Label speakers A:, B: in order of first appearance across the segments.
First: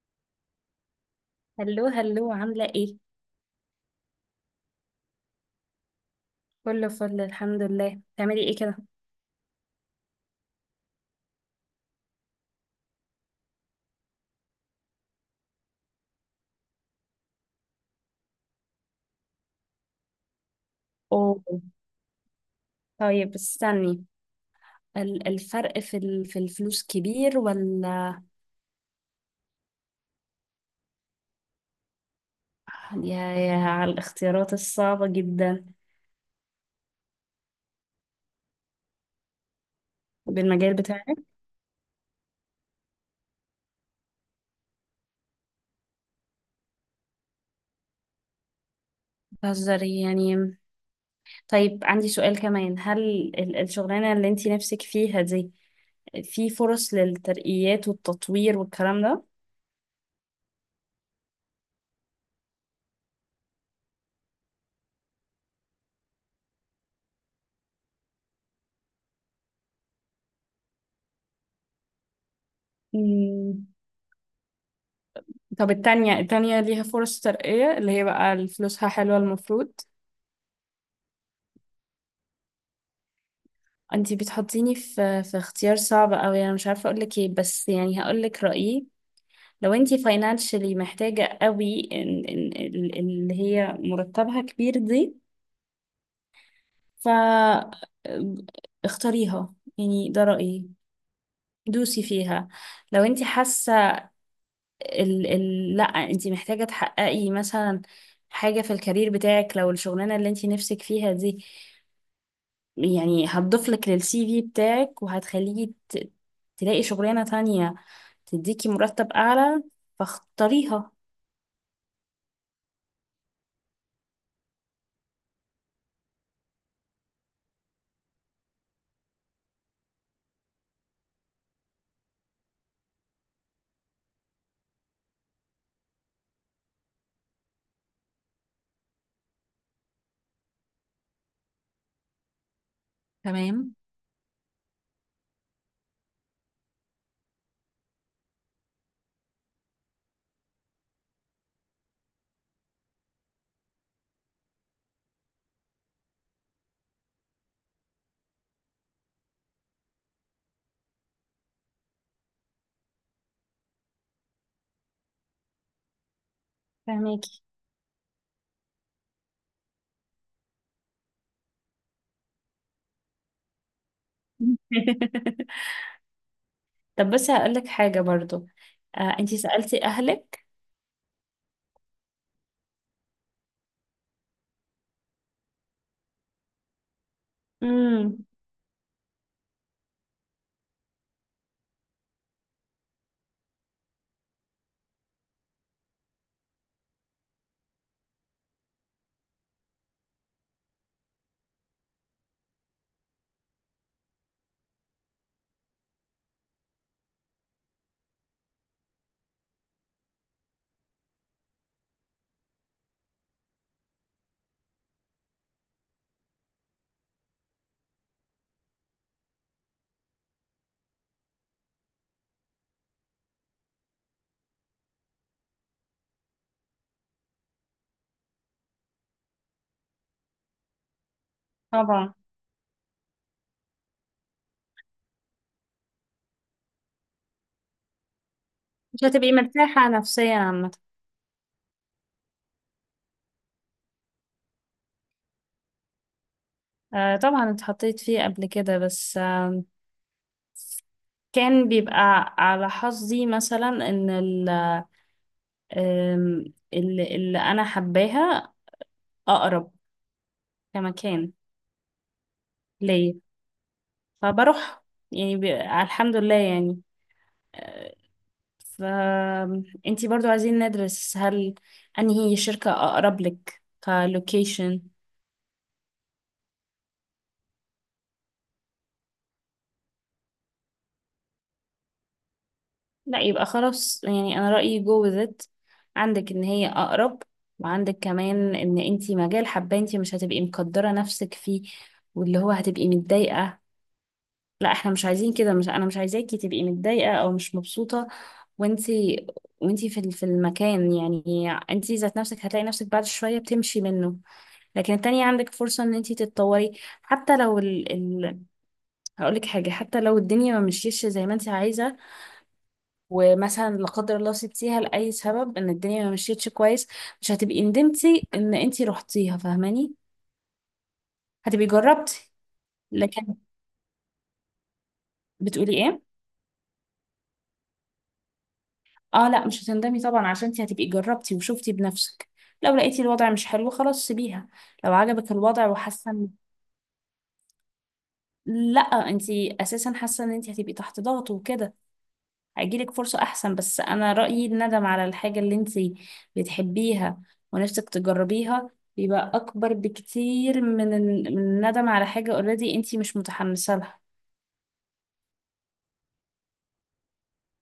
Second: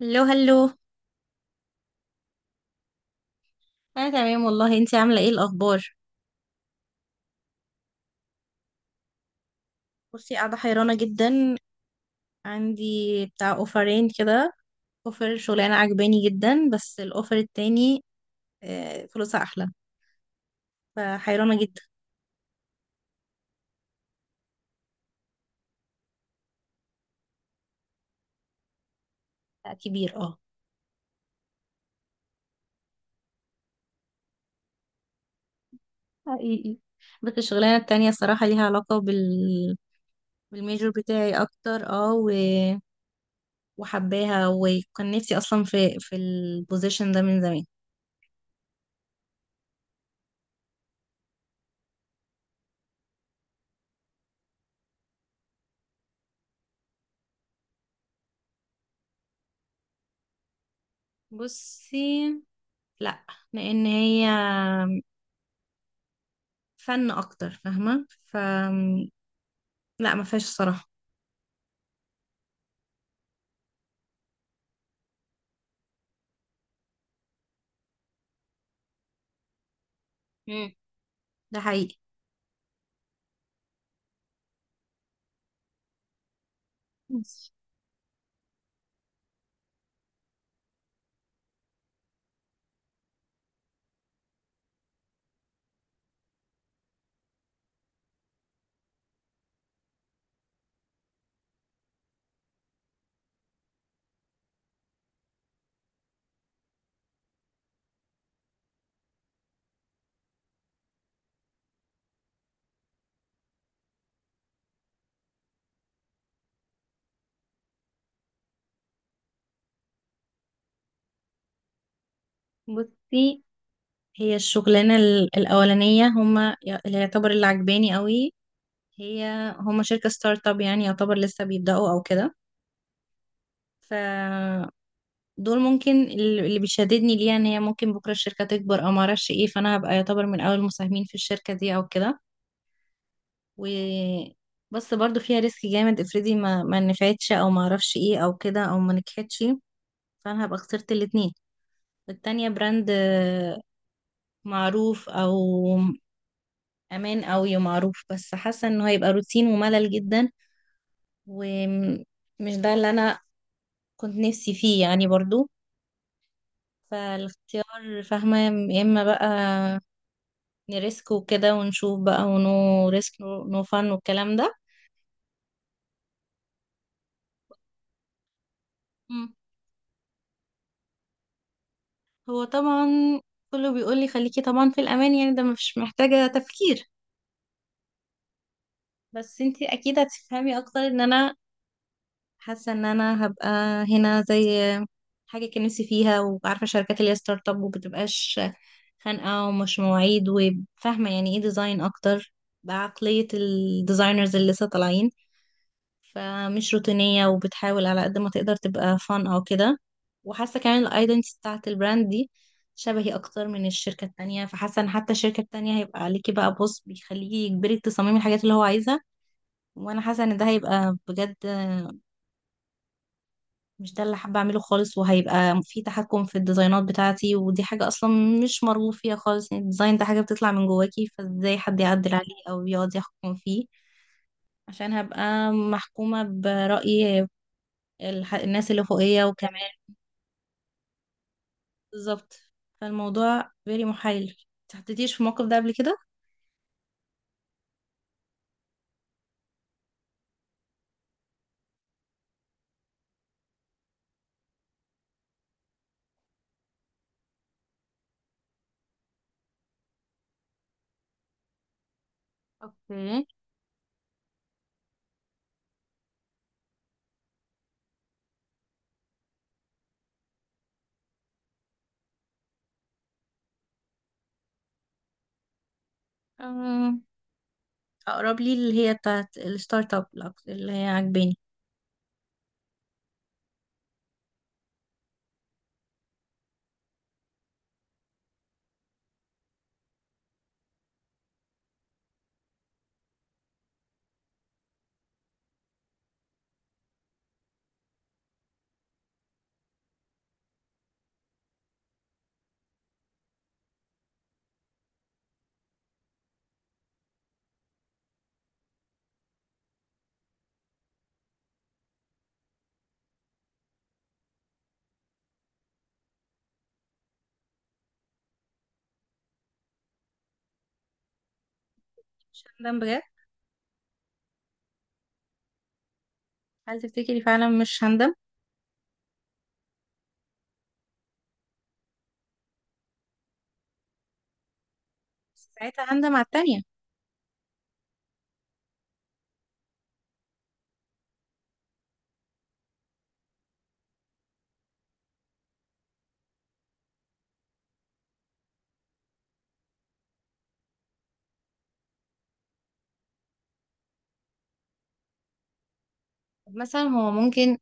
A: هلو هلو.
B: هلو هلو، عاملة ايه؟
A: انا تمام والله، انتي عامله ايه الاخبار؟
B: كله فل الحمد لله. بتعملي ايه كده؟
A: بصي، قاعده حيرانه جدا. عندي بتاع اوفرين كده. اوفر شغلانه عجباني جدا بس الاوفر التاني آه، فلوسها احلى. فحيرانه
B: اوه.
A: جدا.
B: طيب استني. الفرق في في الفلوس كبير ولا؟
A: لا، كبير اه.
B: يا على الاختيارات الصعبة جدا.
A: حقيقي. بس الشغلانه التانية الصراحه ليها علاقه بال
B: بالمجال
A: بالميجور
B: بتاعك.
A: بتاعي اكتر وحباها، وكان نفسي اصلا في البوزيشن ده من زمان.
B: بتهزري يعني. طيب عندي سؤال كمان. هل الشغلانة اللي انتي نفسك فيها دي، في فرص للترقيات والتطوير والكلام ده؟
A: بصي، لا، لان هي فن اكتر، فاهمه؟ ف لا ما فيهاش الصراحه.
B: مم. طب التانية ليها فرص ترقية اللي هي بقى فلوسها حلوة المفروض.
A: مم. ده حقيقي.
B: انتي بتحطيني في اختيار صعب قوي. انا مش عارفه اقول لك ايه،
A: بص-
B: بس يعني هقول لك رايي. لو انتي فاينانشلي محتاجه قوي إن اللي هي مرتبها كبير دي، ف اختاريها، يعني ده رايي. دوسي فيها. لو انتي حاسه لا، انتي محتاجه تحققي مثلا حاجه في الكارير بتاعك، لو الشغلانه اللي انتي نفسك فيها دي يعني هتضيف لك للسي في بتاعك وهتخليكي تلاقي شغلانه تانية تديكي مرتب أعلى، فاختاريها.
A: بصي، هي الشغلانه الاولانيه، هما اللي يعتبر اللي عجباني قوي، هي، هما شركه ستارت اب، يعني يعتبر لسه بيبداوا او كده. ف دول ممكن، اللي بيشددني ليها ان هي ممكن بكره الشركه تكبر او ما اعرفش ايه، فانا هبقى يعتبر من اول المساهمين في الشركه دي او كده.
B: تمام.
A: و بس برضو فيها ريسك جامد، افرضي ما نفعتش او ما اعرفش ايه او كده او ما نجحتش، فانا هبقى خسرت الاتنين. والتانية براند معروف، او امان اوي معروف، بس حاسة انه هيبقى روتين وملل جدا، ومش ده اللي انا كنت نفسي فيه يعني برضو.
B: فهماكي.
A: فالاختيار، فاهمة؟ يا اما بقى نريسك وكده ونشوف بقى، ونو ريسك نو فن والكلام ده.
B: طب بس هقولك حاجة برضو.
A: مم.
B: انتي سألتي أهلك؟
A: هو طبعا كله بيقول لي خليكي طبعا في الامان، يعني ده مش محتاجة تفكير.
B: امم
A: بس انتي اكيد هتفهمي اكتر ان انا حاسه ان انا هبقى هنا زي حاجه كان نفسي فيها، وعارفه الشركات اللي هي ستارت اب ومبتبقاش خانقه ومش مواعيد، وفاهمه يعني ايه ديزاين اكتر بعقليه الديزاينرز اللي لسه طالعين، فمش روتينيه وبتحاول على قد ما تقدر تبقى فان او كده. وحاسه كمان الايدنتي بتاعت البراند دي شبهي اكتر من الشركه التانية. فحاسه ان حتى الشركه التانية هيبقى عليكي بقى بوس بيخليكي يجبري تصممي الحاجات اللي هو عايزها. وانا حاسه ان ده هيبقى بجد مش ده اللي حابة أعمله خالص، وهيبقى في تحكم في الديزاينات بتاعتي، ودي حاجة أصلا مش مرغوب فيها خالص. يعني الديزاين ده حاجة بتطلع من جواكي، فازاي حد
B: طبعا.
A: يعدل عليه أو يقعد يحكم فيه؟ عشان هبقى محكومة برأي الناس اللي
B: مش
A: فوقية
B: هتبقي
A: وكمان.
B: مرتاحة نفسيا عامة.
A: بالظبط، فالموضوع very محايل. متحطيتيش في الموقف ده قبل كده؟
B: طبعا اتحطيت فيه قبل كده، بس كان بيبقى على حظي مثلا ان آم، اللي انا حباها اقرب كمكان ليا،
A: اوكي.
B: فبروح يعني. الحمد لله يعني. آه، فانتي برضو عايزين ندرس. هل انهي شركة اقرب لك كلوكيشن؟
A: أم، أقرب لي اللي هي بتاعت الستارت اب، اللي هي عجباني.
B: لا، يبقى خلاص. يعني انا رأيي جو with it. عندك ان هي اقرب، وعندك كمان ان انتي مجال حابة. انتي مش هتبقي مقدرة نفسك فيه، واللي هو هتبقي متضايقة. لا، احنا مش عايزين كده. مش، انا مش عايزاكي تبقي متضايقة او مش مبسوطة. وانتي وانتي في في المكان يعني، انتي ذات نفسك هتلاقي نفسك بعد شوية بتمشي منه. لكن التانية عندك فرصة ان انتي تتطوري. حتى لو هقولك حاجة، حتى لو الدنيا ما مشيتش زي ما انتي عايزة ومثلا لا قدر الله سبتيها لأي سبب، ان الدنيا ما مشيتش كويس، مش هتبقي ندمتي ان انتي رحتيها، فاهماني؟ هتبقي جربتي.
A: مش هندم بجد.
B: لكن بتقولي ايه؟
A: هل تفتكري فعلا مش هندم؟
B: اه لا، مش هتندمي طبعا، عشان انتي هتبقي جربتي وشفتي بنفسك. لو لقيتي الوضع مش حلو، خلاص سيبيها. لو عجبك
A: بس
B: الوضع
A: ساعتها
B: وحاسه
A: هندم على التانية.
B: لا، انتي اساسا حاسه ان انتي هتبقي تحت ضغط وكده هيجيلك فرصة أحسن. بس أنا رأيي الندم على الحاجة اللي انتي بتحبيها ونفسك تجربيها بيبقى أكبر بكتير من من الندم على حاجة اوريدي انتي مش متحمسة لها.
A: مثلا هو ممكن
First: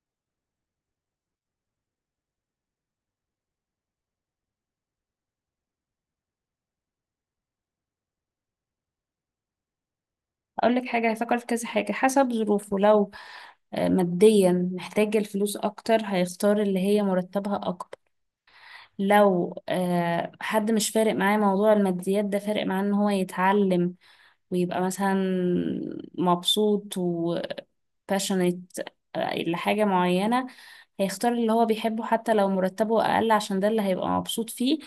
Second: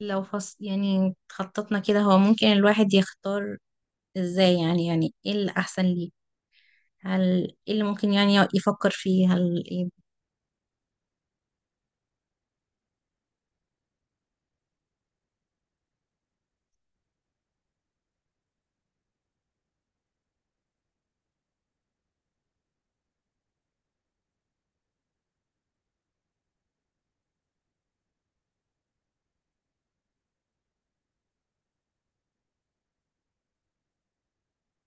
A: لو فص يعني خططنا كده هو ممكن الواحد يختار ازاي، يعني ايه الأحسن ليه؟ هل ايه اللي ممكن يعني يفكر فيه؟ هل ايه؟
B: أقول لك حاجة، هيفكر في كذا حاجة حسب ظروفه. لو ماديا محتاج الفلوس أكتر، هيختار اللي هي مرتبها أكبر. لو حد مش فارق معاه موضوع الماديات ده، فارق معاه ان هو يتعلم ويبقى مثلا مبسوط passionate لحاجة معينة، هيختار اللي هو بيحبه حتى لو مرتبه أقل، عشان ده اللي هيبقى مبسوط فيه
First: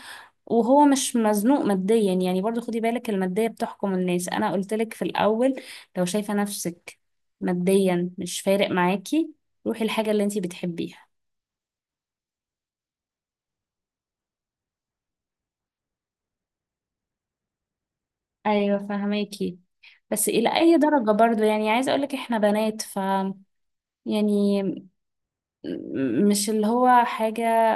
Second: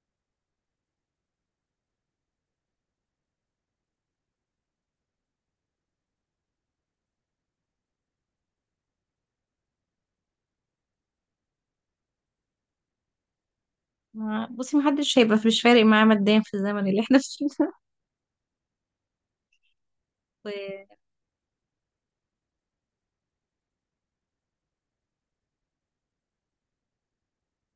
B: وهو مش مزنوق ماديا. يعني برضو خدي بالك، المادية بتحكم الناس. أنا قلتلك في الأول، لو شايفة نفسك ماديا مش فارق معاكي، روحي الحاجة اللي انتي بتحبيها.
A: بصي، محدش هيبقى مش فارق معاه ماديا في الزمن اللي احنا فيه ده.
B: أيوة فهماكي. بس
A: و-
B: إلى أي درجة؟ برضو يعني عايزة أقولك إحنا بنات ف يعني، مش اللي هو حاجة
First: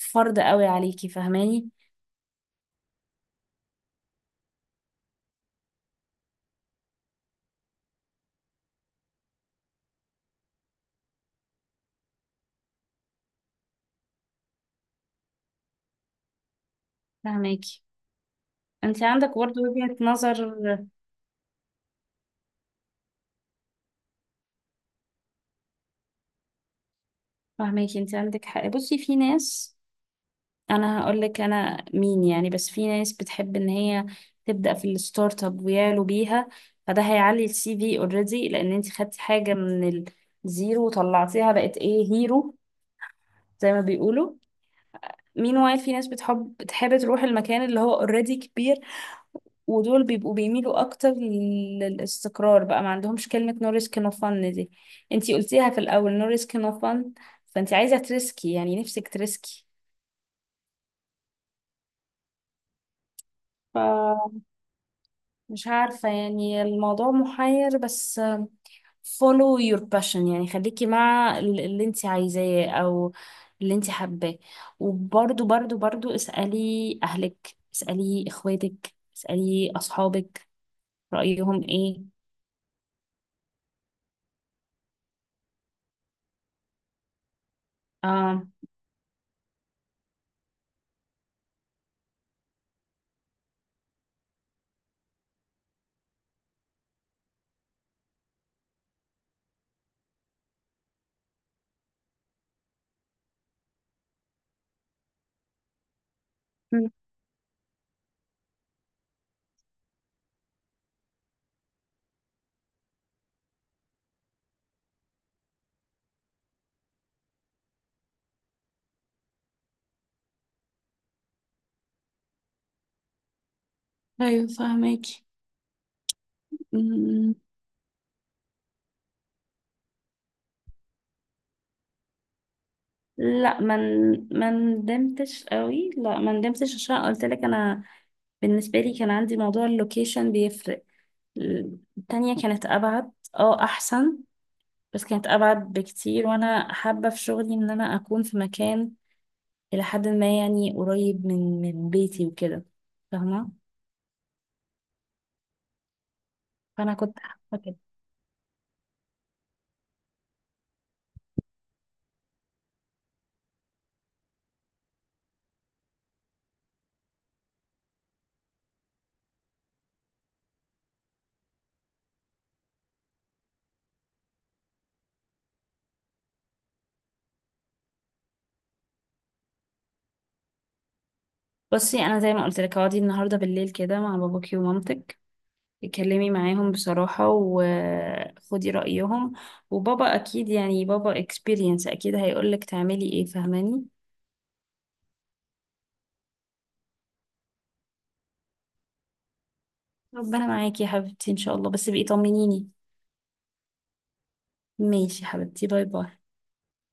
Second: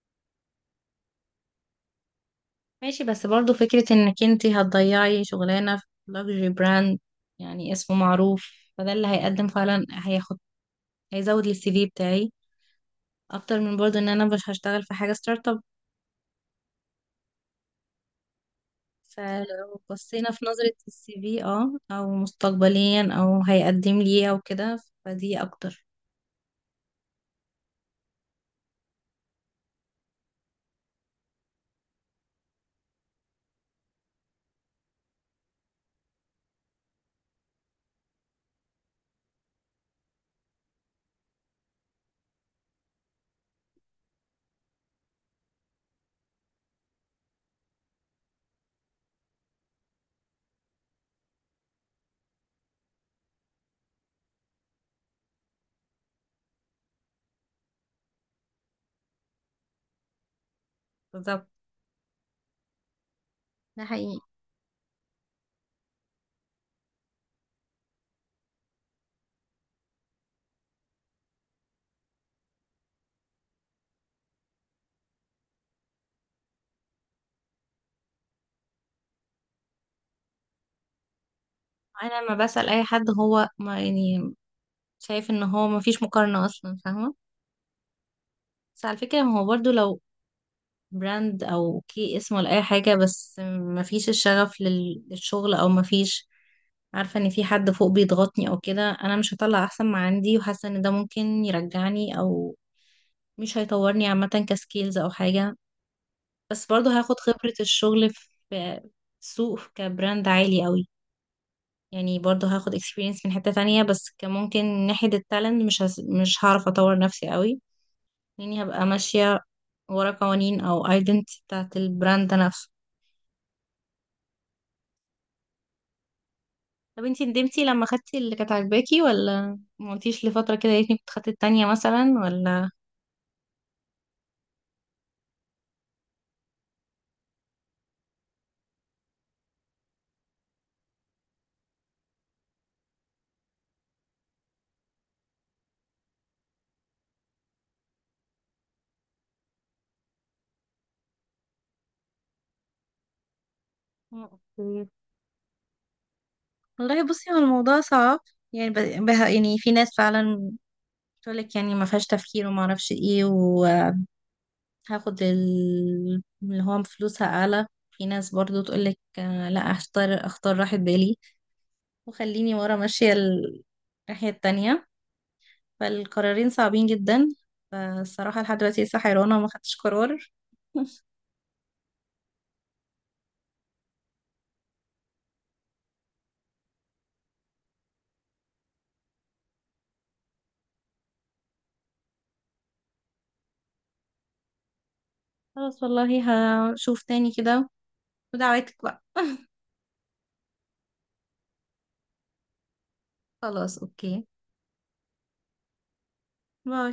B: فرض قوي عليكي، فهماني؟
A: ماشي بس برضو فكرة انك انتي هتضيعي شغلانة في لوكسجري براند، يعني اسمه معروف، فده اللي هيقدم فعلا، هياخد، هيزود السي في بتاعي اكتر من برضو ان انا مش هشتغل في حاجة ستارت اب.
B: فهماكي، انت عندك برضه
A: فلو
B: وجهة
A: بصينا في
B: نظر.
A: نظرة السي في اه او مستقبليا او هيقدم لي ايه او كده، فدي اكتر.
B: فاهماكي، انت عندك حق. بصي، في ناس، انا هقول لك انا مين يعني، بس في ناس بتحب ان هي تبدأ في الستارت اب ويعلو بيها، فده هيعلي السي في اوريدي لان انت خدتي حاجة من الزيرو وطلعتيها بقت ايه هيرو، زي ما بيقولوا. مين وايل، في ناس بتحب تروح المكان اللي هو اوريدي كبير، ودول بيبقوا بيميلوا اكتر للاستقرار، بقى ما عندهمش كلمة no risk no fun دي. انتي قلتيها في الاول، no risk no fun. فانتي عايزة تريسكي، يعني نفسك تريسكي.
A: بالظبط. ده حقيقي.
B: فمش عارفة يعني، الموضوع محير. بس follow your passion، يعني خليكي مع اللي انتي عايزاه او اللي انتي حباه. وبرضو برضو برضو اسألي اهلك، اسألي اخواتك، اسألي اصحابك، رأيهم ايه.
A: انا لما بسأل اي حد هو ما يعني شايف ان هو ما فيش مقارنة اصلا، فاهمة؟
B: آه.
A: بس على فكرة، هو برضو لو براند او كي اسم ولا اي حاجة، بس ما فيش الشغف للشغل، او ما فيش، عارفة، ان في حد فوق بيضغطني او كده، انا مش هطلع احسن ما عندي، وحاسة ان ده ممكن يرجعني او مش هيطورني عامة كسكيلز او حاجة. بس برضه
B: مم.
A: هاخد خبرة الشغل في سوق كبراند عالي قوي، يعني برضه هاخد experience من حتة تانية، بس كممكن ناحية التالنت مش هعرف اطور نفسي قوي، لاني هبقى ماشية ورا قوانين او identity بتاعت البراند ده نفسه.
B: ايوه فهماكي.
A: طب انتي
B: مم،
A: ندمتي لما خدتي اللي كانت عاجباكي ولا ما قلتيش لفترة كده يا ريتني كنت خدت التانية مثلا ولا؟
B: لا ما ندمتش قوي. لا، ما ندمتش عشان قلت لك انا بالنسبه لي كان عندي موضوع اللوكيشن بيفرق. التانية كانت ابعد، اه احسن، بس كانت ابعد بكتير وانا حابه في شغلي ان انا اكون في مكان الى حد ما يعني قريب من بيتي وكده، فاهمه؟
A: أوكي.
B: فانا
A: والله
B: كنت
A: بصي هو
B: حابه كده.
A: الموضوع صعب، يعني يعني في ناس فعلا بتقولك يعني ما فيهاش تفكير وما اعرفش ايه و... هاخد اللي هو فلوسها اعلى. في ناس برضو تقولك آه، لا اختار اختار راحة بالي، وخليني ورا ماشية الناحية التانية. فالقرارين صعبين جدا، فالصراحة لحد دلوقتي لسه حيرانة وما خدتش قرار.
B: بصي، انا زي ما قلت لك، اقعدي النهارده بالليل كده مع باباكي ومامتك، اتكلمي معاهم بصراحة وخدي رأيهم. وبابا أكيد، يعني بابا اكسبيرينس، أكيد هيقولك تعملي ايه، فاهماني؟
A: خلاص والله، هشوف تاني كده، ودعواتك بقى.
B: ربنا معاكي يا حبيبتي إن شاء الله، بس بقي طمنيني.
A: خلاص اوكي.
B: ماشي يا حبيبتي، باي باي.
A: باي.